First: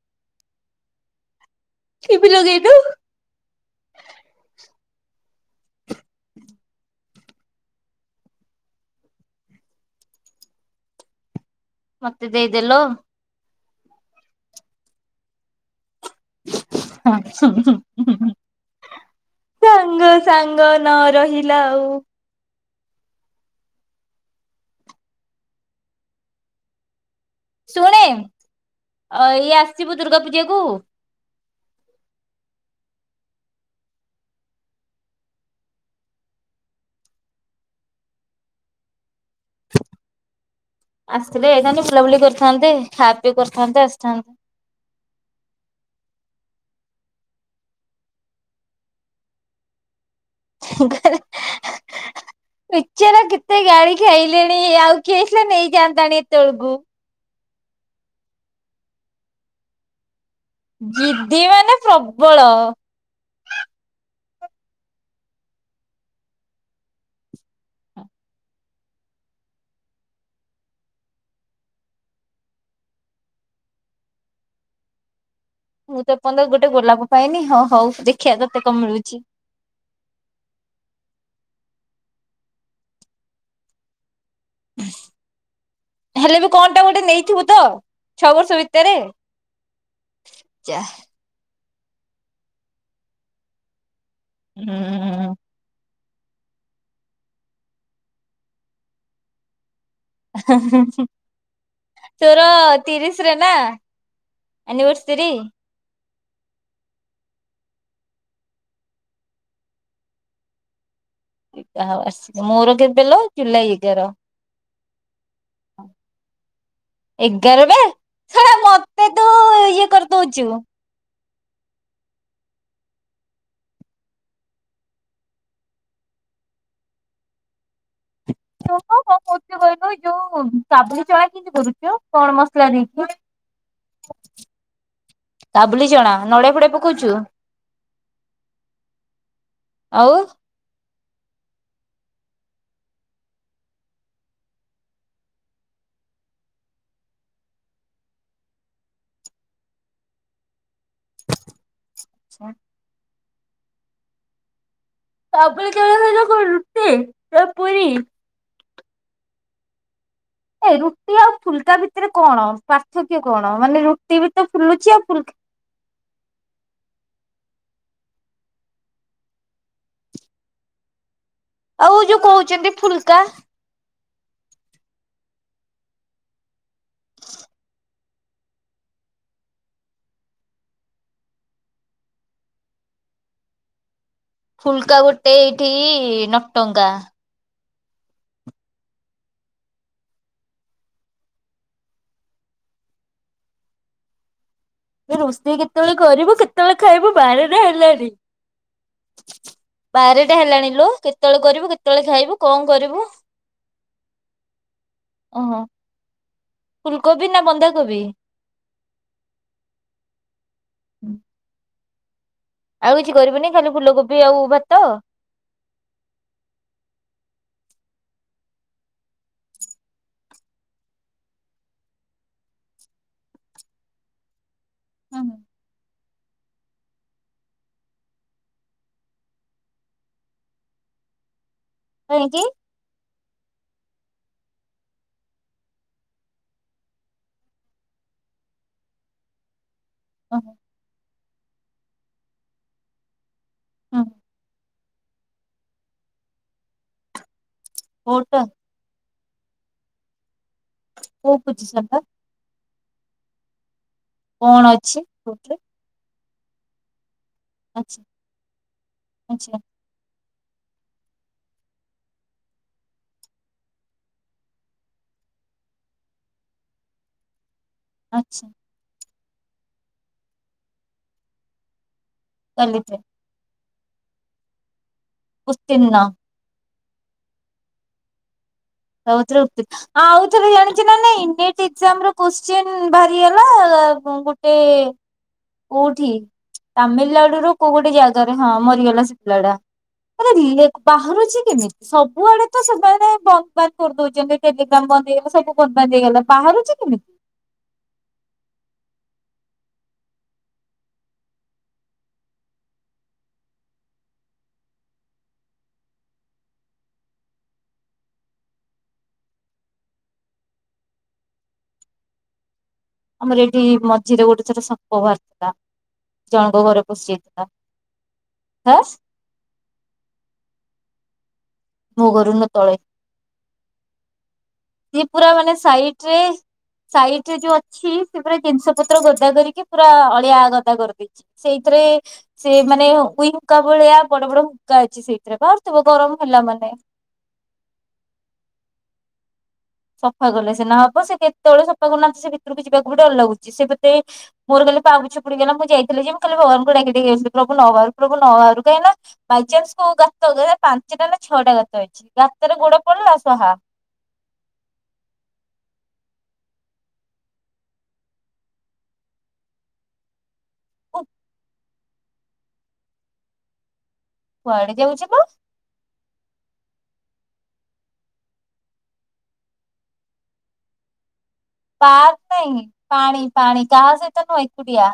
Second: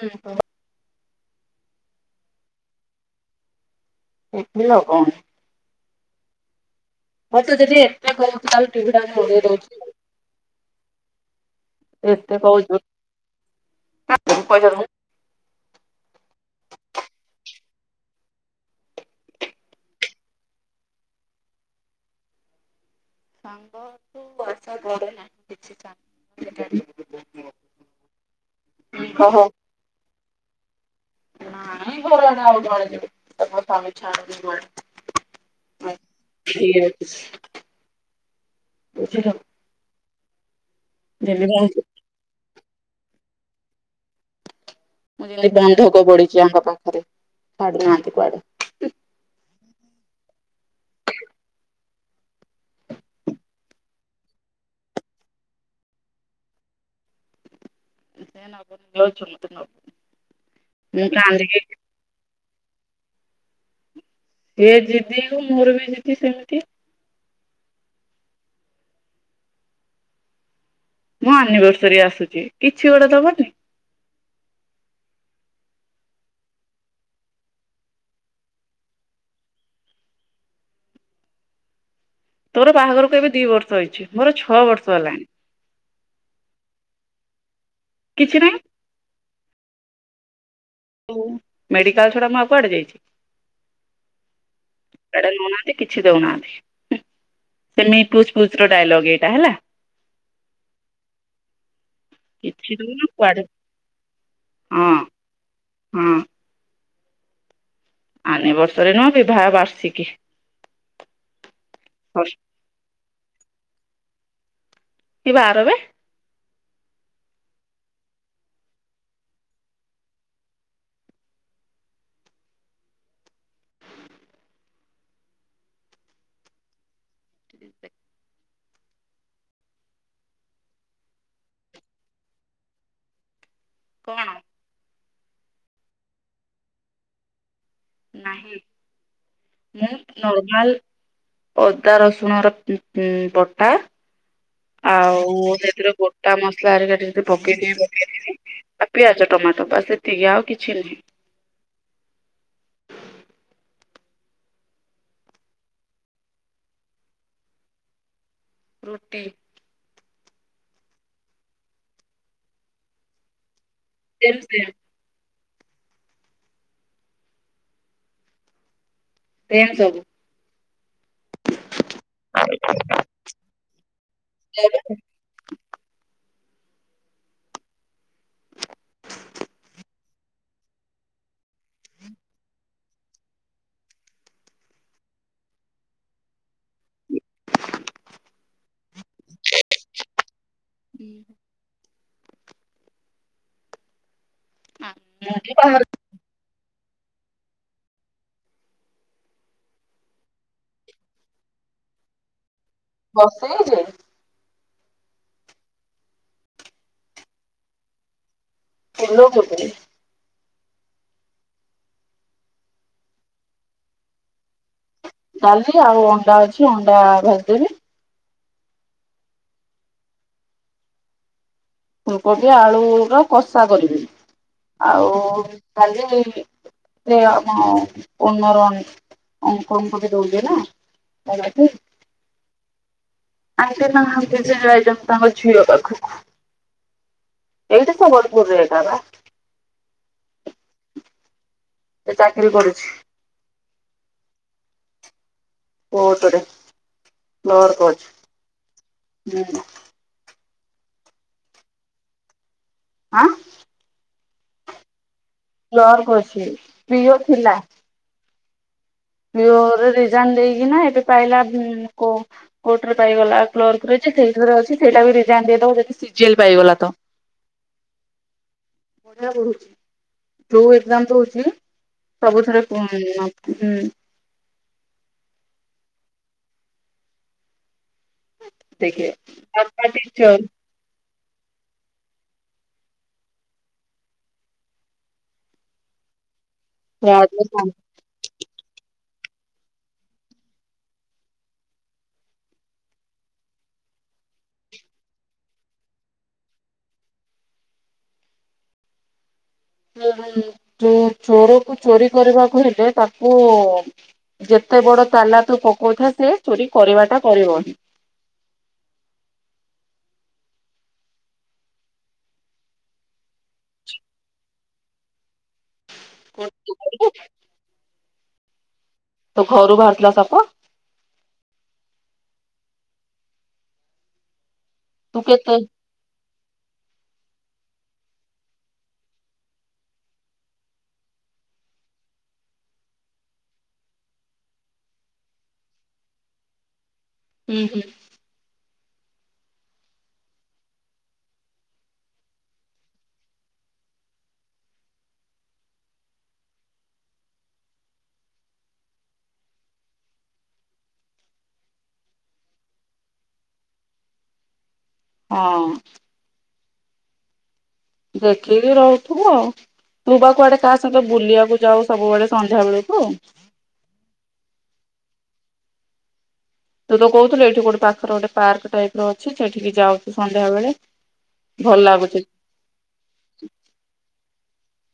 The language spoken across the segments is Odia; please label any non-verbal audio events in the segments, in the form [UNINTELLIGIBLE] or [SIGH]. ହୁଁ ହୁଁ। ଟିଭି ଲଗେଇନୁ? ହେଲା କଣ? ମତେ ଯଦି ଏତେ କହୁଛ ଚାଲ ଟିଭିଟା ଯାଇକି ଲଗେଇ ଦଉଛି ଆଉ। ମତେ ଦେଇଦେଲୋ। ହଁ ସାଙ୍ଗ ସାଙ୍ଗ ନ ରହିଲା ଆଉ ସାଙ୍ଗ ତୁ ଆ ଗରେ ନାହିଁ କିଛି ଶୁଣେ ଓହୋ। ଇଏ ଆସିିବୁ ଦୁର୍ଗା ପୂଜାକୁ? ନାଇଁ ଘର ଆଡେ ଆଉ କୁଆଡେ ଛାଡୁନି କୁଆଡେ। ବୁଝିଲୁ। ଆସିଥିଲେ ଯେମିତି ମୁଁ ହେଇଥାନ୍ତି ବୁଲାବୁଲି କରିଥାନ୍ତେ। ଖା ପି କରିଥାନ୍ତେ ଆସିଥାନ୍ତୁ। ମୁଁ ଯେମିତି ବନ୍ଧକ ପଢିଛି ଆଙ୍କ ପାଖରେ ଛାଡିୁ ନାହାନ୍ତି କୁଆଡେ। ବିଚରା କେତେ ଗାଳି ଖାଇଲେଣି ଆଉ କିଏ ହେଇଥିଲେ ନେଇଯାଆନ୍ତାଣି ଏତେବେଳକୁ। ସେ ସମସ୍ତେ ନବ। ଜିଦି ମାନେ ପ୍ରବଳ। ସିଏ ଯିଦି କୁ ମୋର ବି ଯିଦି ସେମିତି। ମୋ ଆନିବର୍ସରୀ ଆସୁଛି କିଛି ଗୋଟେ ଦବନି। ମୁଁ ତ ଏପର୍ଯ୍ୟନ୍ତ ଗୋଟେ ଗୋଲାପ ପାଇନି ହଁ ହଉ ଦେଖିବା ତତେ କଣ ମିଳୁଛି। ତୋର ବାହାଘରକୁ ଏବେ ଦି ବର୍ଷ ହେଇଛି। ମୋର ଛଅ ବର୍ଷ ହେଲାଣି ହେଲେ ବି କଣ ଟା ଗୋଟେ ନେଇଥିବୁ ତ ଛଅ କିଛି ନାହିଁ। ବର୍ଷ ଭିତରେ? [UNINTELLIGIBLE] ହଉ। ମେଡିକାଲ ଛଡା ମୁଁ ଆଉ କୁଆଡେ ଯାଇଛି। କୁଆଡେ ହୁଁ ନଉନାହାନ୍ତି କିଛି ଦେଉନାହାନ୍ତି ସେମି ପୁଛ ପୁଛର ଡାଇଲଗ ଏଇଟା ହେଲା [INAUDIBLE] ତୋର କିଛି ଦଉନ ତିରିଶି ରେ କୁଆଡେ ନା ହଁ ଅନିବାର୍ସରୀ ଅନିବାର୍ସରୀ ନା ବିବାହ ବାର୍ଷିକେ ହଉ ଆସିବୁ ମୋର କେତେବେଲ ଜୁଲାଇ ଏଗାର କି ବାର ବେ ଏଗାର ଵା ଶଳା ମତେ ତୁ ଇଏ କରିଦଉଛୁ ହୁହ କଣ କହୁଛ କହିଲୁ ଯୋଉ ସାବୁନ ଚଣା କେମତି କରୁଛ କଣ ମସଲା ଦେଇଛି [UNINTELLIGIBLE] [INAUDIBLE] କଣ କାବୁଳି ଚଣା ନଡିଆ ଫଡିଆ ପକାଉଛୁ ନାହିଁ ମୁଁ ଆଉ ନର୍ମାଲ ଅଦା ରସୁଣର ଉଁ ଉଁ ବଟା ଆଉ ସେଥିରେ ଗୋଟା ମସଲା ହେଟା ଟିକେ ପକେଇ ଦେବି ଆଉ ପିଆଜ ଟମାଟୋ ବାସ ଏତିକି ଆଉ କିଛି ନାହି ହ ତା [INAUDIBLE] ରୁଟି ନା ପୁରି ରୁଟି ଏ ରୁଟି ଆଉ ଫୁଲକା ଭିତରେ କଣ ପାର୍ଥକ୍ୟ କଣ ମାନେ ରୁଟି ବି ସେମ୍ ତ ସେମ୍ ଫୁଲୁଛି ଆଉ ଫୁଲ ସେମ ସବୁ ଆଉ ଯୋଉ କହୁଛନ୍ତି ଫୁଲକା ସେ [INAUDIBLE] ଫୁଲକା ଗୋଟେ ଏଠିକି ନଅ ଟଙ୍କା ହୁ ରୋଷେଇ କେତେବେଳେ ବସେଇ କରିବୁ କେତେବେଳେ ଖାଇବୁ ବାରଟା ହେଲାଣି ବାରଟା ହେଲାଣି ଲୋ କେତେବେଳେ କରିବୁ କେତେବେଳେ ଖାଇବୁ କଣ କରିବୁ? ବସେଇଛି ଓହୋ ଫୁଲକୋବି ନା ବନ୍ଧାକୋବି ଫୁଲକୋବି ହୁଁ ଆଉ କିଛି କରିବୁନି ଖାଲି ଫୁଲକୋବି ଆଉ ଭା ଡାଲି ଆଉ ଅଣ୍ଡା ଅଛି ଅଣ୍ଡା ଭ ଦେବି ଫୁଲକୋବି ଆଳୁର କଷା କରିବି ଆଉ ହୁଁ ହୁଁ କାଳି ମି ଏ ଆମ ୱନର ଅଙ୍କଲ ବି ଦେଉଛି ନା କାହିଁକି [INAUDIBLE] ଆ ସେ ନାହାନ୍ ସେ ଯାଏ ତାଙ୍କ ଝିଅ ପାଖକୁ ଏଇଟା ସେ ବଡ଼ପୁଅର [INAUDIBLE] ଓହ ସେ ଚାକିରୀ କରୁଛି ହୁଁ କୋଟ ରେ ଲୋଅର କୋଟ କୋଉଟା ହୁଁ କୋଉ ପୋଶିସନ ଟା ଆଁ କଣ ଅଛି କୋଉଥିରେ କ୍ଲର୍କ ଅଛି ପ୍ରିଅର୍ ଥିଲା ଆଚ୍ଛା ଆଚ୍ଛା ପ୍ରିଓର ରେ ରିଜାଇନ୍ ଦେଇ କିନା ଏବେ ପାଇଲା କୋ କୋର୍ଟରେ ପାଇଗଲା କ୍ଲର୍କ ରେ ଯେ ସେଇଥୀରେ ଅଛି ଫେର୍ ତାକୁ ରିଜାଇନ ଦେଇଦବ ଯଦି ଶିଯିଏଲ୍ ପାଇଗଲା ତ ଆଚ୍ଛା ବଢିଆ ପଢୁଛି ଯୋଉ ଏକ୍ସାମ ଦଉଛି ସବୁଥରେ କାଲିଠୁ [UNINTELLIGIBLE] ଉତ୍ତୀର୍ଣ୍ଣ ଦେଖେ ସବୁ ଥୀରେ ଉତ୍ତୀର୍ଣ୍ଣ। ଆଉ ଥରେ ଜାଣିଛ ନା ନାହିଁ ନୀଟ ଏକ୍ସାମ୍ ର କ୍ୱେଶଚିନ ବାହାରି ହେଲା ଗୋଟେ କୋଉଠି ତାମିଲନାଡୁ ରୁ କୋଉ ଗୋଟେ ଜଗାରେ ହଁ ମରିଗଲାବାଉ ଲଏଡା ଆରେ ଏ ବାହାରୁଛି କେମିତି ସବୁଆଡେ ତ ସେମାନେ ବନ୍ଦ ବାନ୍ଦ କରିଦଉଛନ୍ତି ଟେଲିଗ୍ରାମ ବନ୍ଦ ହେଇଗଲା ସବୁ ବନ୍ଦ ବାନ୍ଦ ହେଇଗଲା ବାହାରୁଛି କେମିତି ଯୋଉ ଚୋରକୁୁ ଚୋରି କରିବାକୁ ହେଲେ ତାକୁ ଯେତେ ବଡ ତାଲା ତୁ ପକଉଥା ସେ ଚୋରି କରିବା ଟା କରିବ ହିଁ ଆମର ଏଠି ମଝିରେ ଗୋଟେ ଥର ସାପ ବାହାରିଥିଲା ଜଣଙ୍କ ଘରେ ପଶିଯାଇଥିଲା ହଁ ତ ଘରୁ ବାହାରୁଥିଲା ସାପ ମୋ ଘରୁ ନୁହେଁ ତଳେ ସେ ତୁ ପୁରା ମାନେ କେତେ ସାଇଟ ରେ ସାଇଡ ରେ ଯୋଉ ଅଛି ସେ ପୁରା ଜିନିଷ ପତ୍ର ଗଦା କରିକି ପୁରା ଅଳିଆ ଗଦା କରିଦେଇଛି ସେଇଥିରେ ସେମାନେ ଉଇ ହୁଙ୍କା ଭଳିଆ ବଡ ବଡ ହୁଙ୍କା ଅଛି ସେଇଥିରେ ବାହାରୁଥିବ ଗରମ ହେଲା ମାନେ ହ ହୁଁ ହୁଁ ସଫାକଲେ ସିନା ହବ ସେ କେତେବେଳେ ସଫା କରୁନାହାନ୍ତି ସେ ଭିତରକୁ ଯିବାକୁ ବି ଡର ଲାଗୁଛି ସେପଟେ ମୋର ଖାଲି ପାପୋଚ୍ଛ ପଡିଗଲା ମୁଁ ଯାଇଥିଲି ଯେ ମୁଁ ଖାଲି ଭଗବାନଙ୍କୁ ଡାକି ଡାକି ଆସିଲି ପ୍ରଭୁ ନ ବାହାରୁ ପ୍ରଭୁ ନ ବାହାରୁ କାହିଁକି ନା ବାଇଚାନ୍ସ କୋଉ ଗାତ ପାଞ୍ଚଟା ନା ଛଅଟା ଗାତ ଅଛି ଗାତରେ ଗୋଡ ପଡିଲା ସ୍ଵାହା ହଁ ଦେଖିକି ରହୁଥିବୁ ଆଉ ତୁ ବା କୁଆଡେ ତା ସହିତ ଉଃ ବୁଲିବାକୁ ଯାଉ ସବୁବେଳେ ସନ୍ଧ୍ୟା ବେଳକୁ କୁଆଡେ ଯାଉଛି ବା ତୁ ତ କହୁଥିଲୁ ଏଇଠି କୋଉଠି ପାଖରେ ଗୋଟେ ପାର୍କ ଟାଇପ ର ଅଛି ସେଠିକି ଯାଉଛୁ ସନ୍ଧ୍ୟାବେେଳେ ପାକ ନାହିଁ ପାଣି ପାଣି କାହା ସହିତ ନୁହଁ। ଏକୁଟିଆ।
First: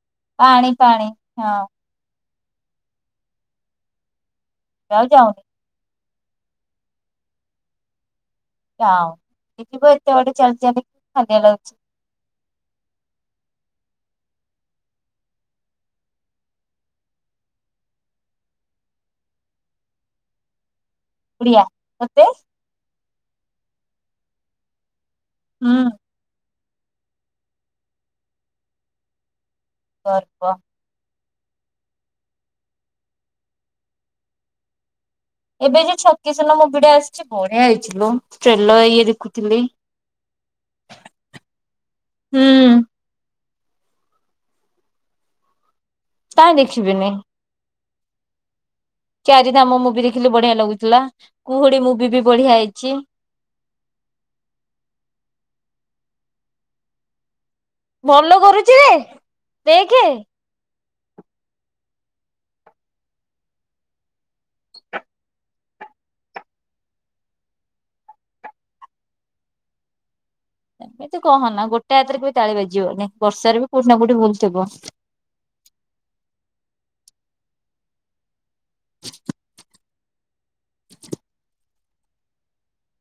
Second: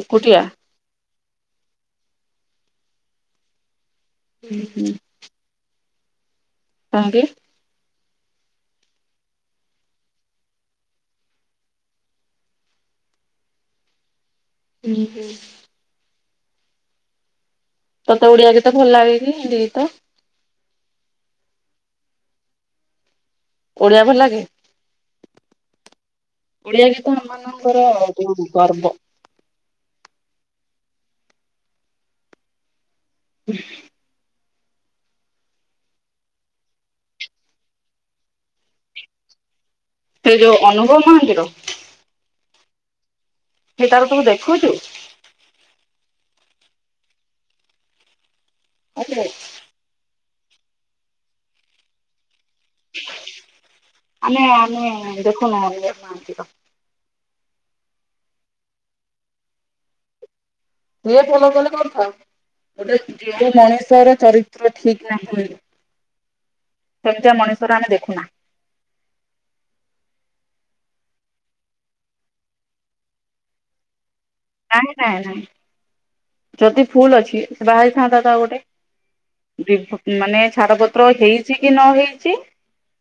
ଏକୁଟିଆ। ପାଣି ପାଣି ହଁ। ହୁଁ ହୁଁ। ଆଉ ଯାଉନି [UNINTELLIGIBLE] [UNINTELLIGIBLE] ହୁଁ ହୁ। ତତେ ଓଡିଆ ଗୀତ ଭଲ ଲାଗେ କି ହିନ୍ଦୀ ଗୀତ। ଓଡ଼ିଆ ତତେ। ଓଡିଆ ଭଲ ଲାଗେ। ହୁଁ। ଓଡିଆ ଗୀତ ଆମମାନଙ୍କର ଗର୍ବ। ଗର୍ବ। [UNINTELLIGIBLE] ଏବେ ଯୋଉ ଛକି ଶୁନ ମୁଭି ଟା ଆସିଛି ବଢିଆ ହେଇଛିଲୋ ଟ୍ରେଲର ଇଏ ଦେଖୁଥିଲି। ସେ ଯୋଉ ଅନୁଭବ ମହାନ୍ତିର ହୁଁ। [INAUDIBLE] ତୁ ଦେଖୁଛୁ। କାଇଁ ଦେଖିବିନି। ଆରେ ଚାରିଧାମ ମୁଭି ଦେ। ଦେଖିଲି ବଢିଆ ଲାଗୁଥିଲା କୁହୁଡି ମୁଭି ବି। ବଢିଆ ହେଇଛି ଆମେ ଆମେ [INAUDIBLE] [UNINTELLIGIBLE] ଭଲ କରୁଛି ରେ ଦେଖେ। ସିଏ ଭଲ କଲେ କରିଥାଉ ଗୋଟେ ଯେଉ ମଣିଷର ଚରିତ୍ର ଠିକ ନାହିଁ ସେମିତିଆ ମଣିଷର ଆମେ ଦେଖୁନା। ଏମିତି କହନା ନା ଗୋଟେ ହାତରେ କେବେ ତାଳି ବାଜିବନି ବର୍ଷାର ବି କୋଉଠି ନା କୋଉଠି ଭୁଲ। ଥିବ। ନାଇଁ ନାଇଁ ନାଇଁ ଯଦି। ଭୁଲ ଅଛି ସେ ବାହାହେଇଥାନ୍ତା ତ ଆଉ ଗୋଟେ। ମାନେ ଛାଡପତ୍ର ହେଇଛି କି ନ ହେଇଛି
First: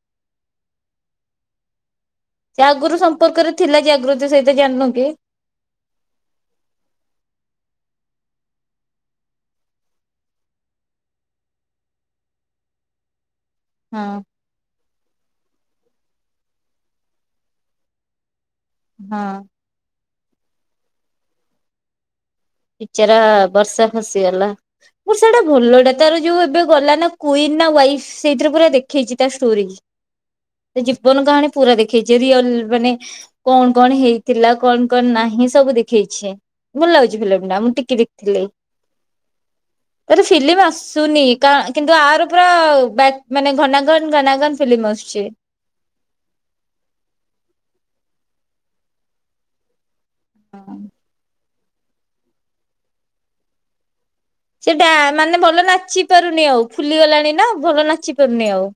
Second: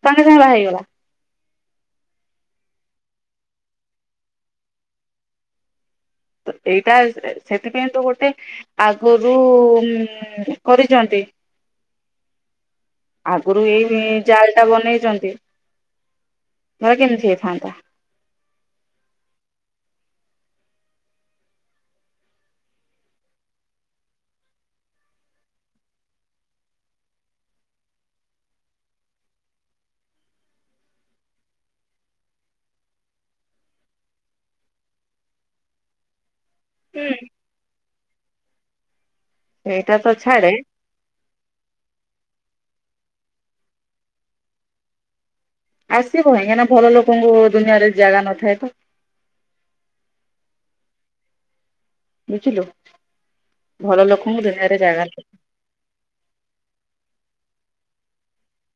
ସାଙ୍ଗେ ସାଙ୍ଗେ ହେଇଗଲା। ସେ ଆଗରୁ ସମ୍ପର୍କରେ ଥିଲା ଜାଗୃତି ସହିତ ଜାଣିଲୁ କି। ଏଇଟା ସେଥିପାଇଁ ତ ଗୋଟେ ଆଗରୁ କରିଛନ୍ତି। ଆଗରୁ ଏଇ ହଁ ଚାଲ ଟା ବନେଇଛନ୍ତି। [INAUDIBLE] କେମିତି ହେଇଥାନ୍ତା। ହଁ। ବିଚରା ବର୍ଷା ଫସିଗଲା ବର୍ଷାଟା ଭଲଟା ତାର ଯୋଉ ଏବେ ଗଲା ନା କୁଇନ ନା ୱାଇଫ ସେଇଥିରେ ପୁରା ଦେଖେଇଛି ତା ଷ୍ଟୋରି ଜୀବନ କାହାଣୀ ପୁରା ଦେଖେଇଛି ରିଅଲ ମାନେ କଣ କଣ ହେଇଥିଲା କଣ କଣ ନାହିଁ ସବୁ ଦେଖେଇଛି। ଭଲ ହୁଁ। ଲାଗୁଛି। [INAUDIBLE] ମୁଁ ଟିକେ ଦେଖିଥିଲି। ସେଇଟା ତ ତାର ଛାଡେ ଫିଲିମ୍ ଆସୁନି କା କିନ୍ତୁ ଆର। ପୁରା ମାନେ ଘନାଘନ ଘନାଘନ ଫିଲ୍ମ ଆସୁଛି। ଆସିବ [INAUDIBLE] ଭଲ ଲୋକଙ୍କୁ ଦୁନିଆରେ ଜାଗା ନଥାଏ ତ। ହଁ। ବୁଝିଲୁ ଭଲ ଲୋକ। ସେଟା ମାନେ ଭଲ ନାଚି ପାରୁନି ଆଉ ଫୁଲି ଗଲାଣି ନା ଭଲ ନାଚ ଚିପାରୁନି ଆଉ।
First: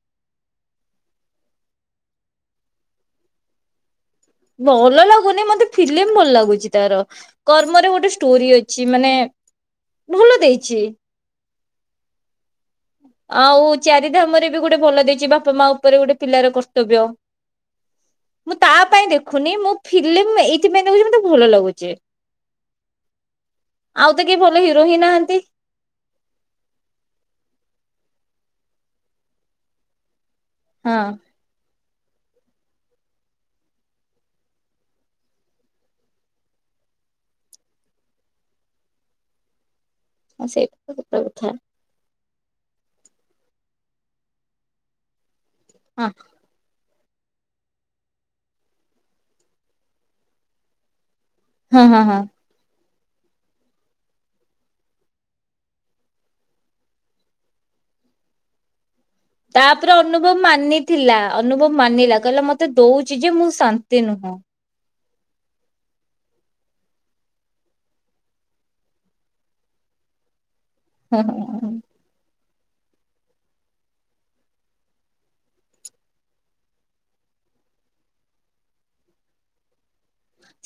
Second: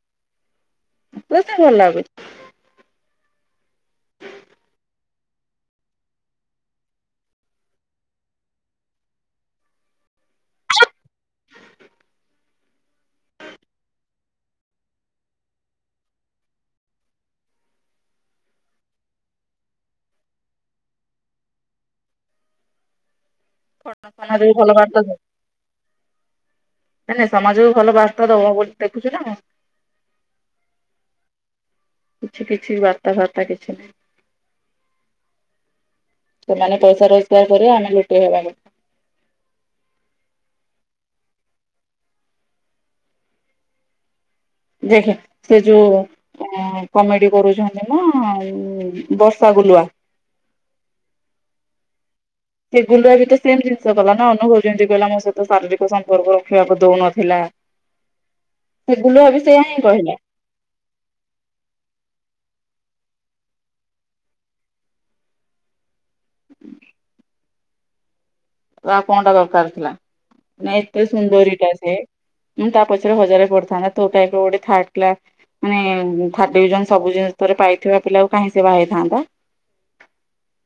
ମତେ ଭଲ ଲାଗୁଛି। ଭଲ ଲାଗୁନି ମତେ ଫିଲ୍ମ ଭଲ ଲାଗୁଛି ତାର କର୍ମରେ ଗୋଟେ ଷ୍ଟୋରି ଅଛି ମାନେ ଭଲ ଦେଇଛି। ଆଉ ଚାରିଧାମରେ ବି ଗୋଟେ ଭଲ ଦେଇଛି ବାପା ମା ଉପରେ ଗୋଟେ ପିଲାର କର୍ତ୍ତବ୍ୟ ମୁଁ ତା ପାଇଁ ଦେଖୁନି ମୁଁ ଫିଲ୍ମ ଏଇଥିପାଇଁ ଦେଖୁଛି ମତେ ଭଲ ଲାଗୁଛି। ଆଉ ତ କେହି [INAUDIBLE] ଭଲ ହିରୋ ହିଁ ବାଟ ଦିଏ ନାହାନ୍ତି ନା ନା ସମାଜ କୁ ଭଲ ବାର୍ତା ଦେବ ବୋଲି ଦେଖୁଛୁ ନା। ହୁଁ। କିଛି କିଛି ବାର୍ତା ଫାର୍ତ୍ତା କିଛି ନାହିଁ। ସେମାନେ ପଇସା ରୋଜଗାର କରିବେ ଆମେ ଲୁଟେଇ ହେବା କ ହ ସେଇଟା ତ ସତ କଥା। ଦେଖେ ସେ ଯୋଉ ହଁ ଅଁ କମେଡି କରୁଛନ୍ତି ନା ବର୍ଷା ଗୁଲୁଆ। ହଁ ହଁ ହଁ। ସେ ଗୁଲୁଆ ବିତ ସେମ୍ ଜିନିଷ କଲା ନା ଅନୁଭବ ଯେମିତି କହିଲା ମୋ ସହିତ ଶାରୀରିକ ସମ୍ପର୍କ ରଖିବାକୁ ଦଉନଥିଲା। ସେ ଗୁଲୁଆ ବି ସେଇଆ ହିଁ ତାପରେ କହିଲା ଅନୁଭବ ମାନିଥିଲା ଅନୁଭବ ମାନିଲା କହିଲା ମତ ମତେ ଦଉଛି ଯେ ମୁଁ ଶାନ୍ତି ନୁହଁ। ହ ତ ଆଉ କଣ ଟା ଦରକାର ଥିଲା? ନାଇ ଏତେ ହଁ ସୁନ୍ଦରୀଟା ହଁ ସେ ମାନେ ତା ପଛରେ ହଜାରେ ପଡିଥାନ୍ତା ତୋ ଟାଇପ ର ଗୋଟେ ଥାର୍ଡ କ୍ଲାସ, ମାନେ ଥାର୍ଡ ଡିଭିଜନ ସବୁ ଜିନିଷ ରେ ପାଇଥିବା ପିଲା କୁ କାହିଁ ସେ ବାହା ହେଇଥାନ୍ତା।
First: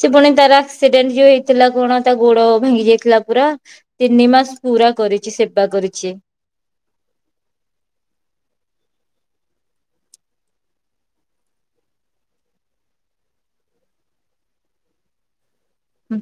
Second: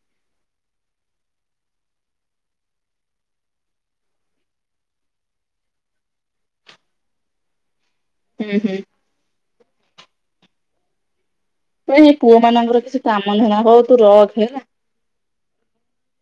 ସେ ପୁଣି ତାର ଆକ୍ସିଡେଣ୍ଟ ଯୋଉ ହେଇଥିଲା କଣ ତା ଗୋଡ ଭାଙ୍ଗି ଯାଇଥିଲା ପୁରା ତିନି ମାସ ପୁରା କରିଛି ସେବା କରିଛି। ହୁଁ ହୁଁ। ଏ ପୁଅ ମାନଙ୍କର କିଛି କାମ ଧନ୍ଦା ହଉ ତୁ ରଖ ହେଲା। ହୁଁ।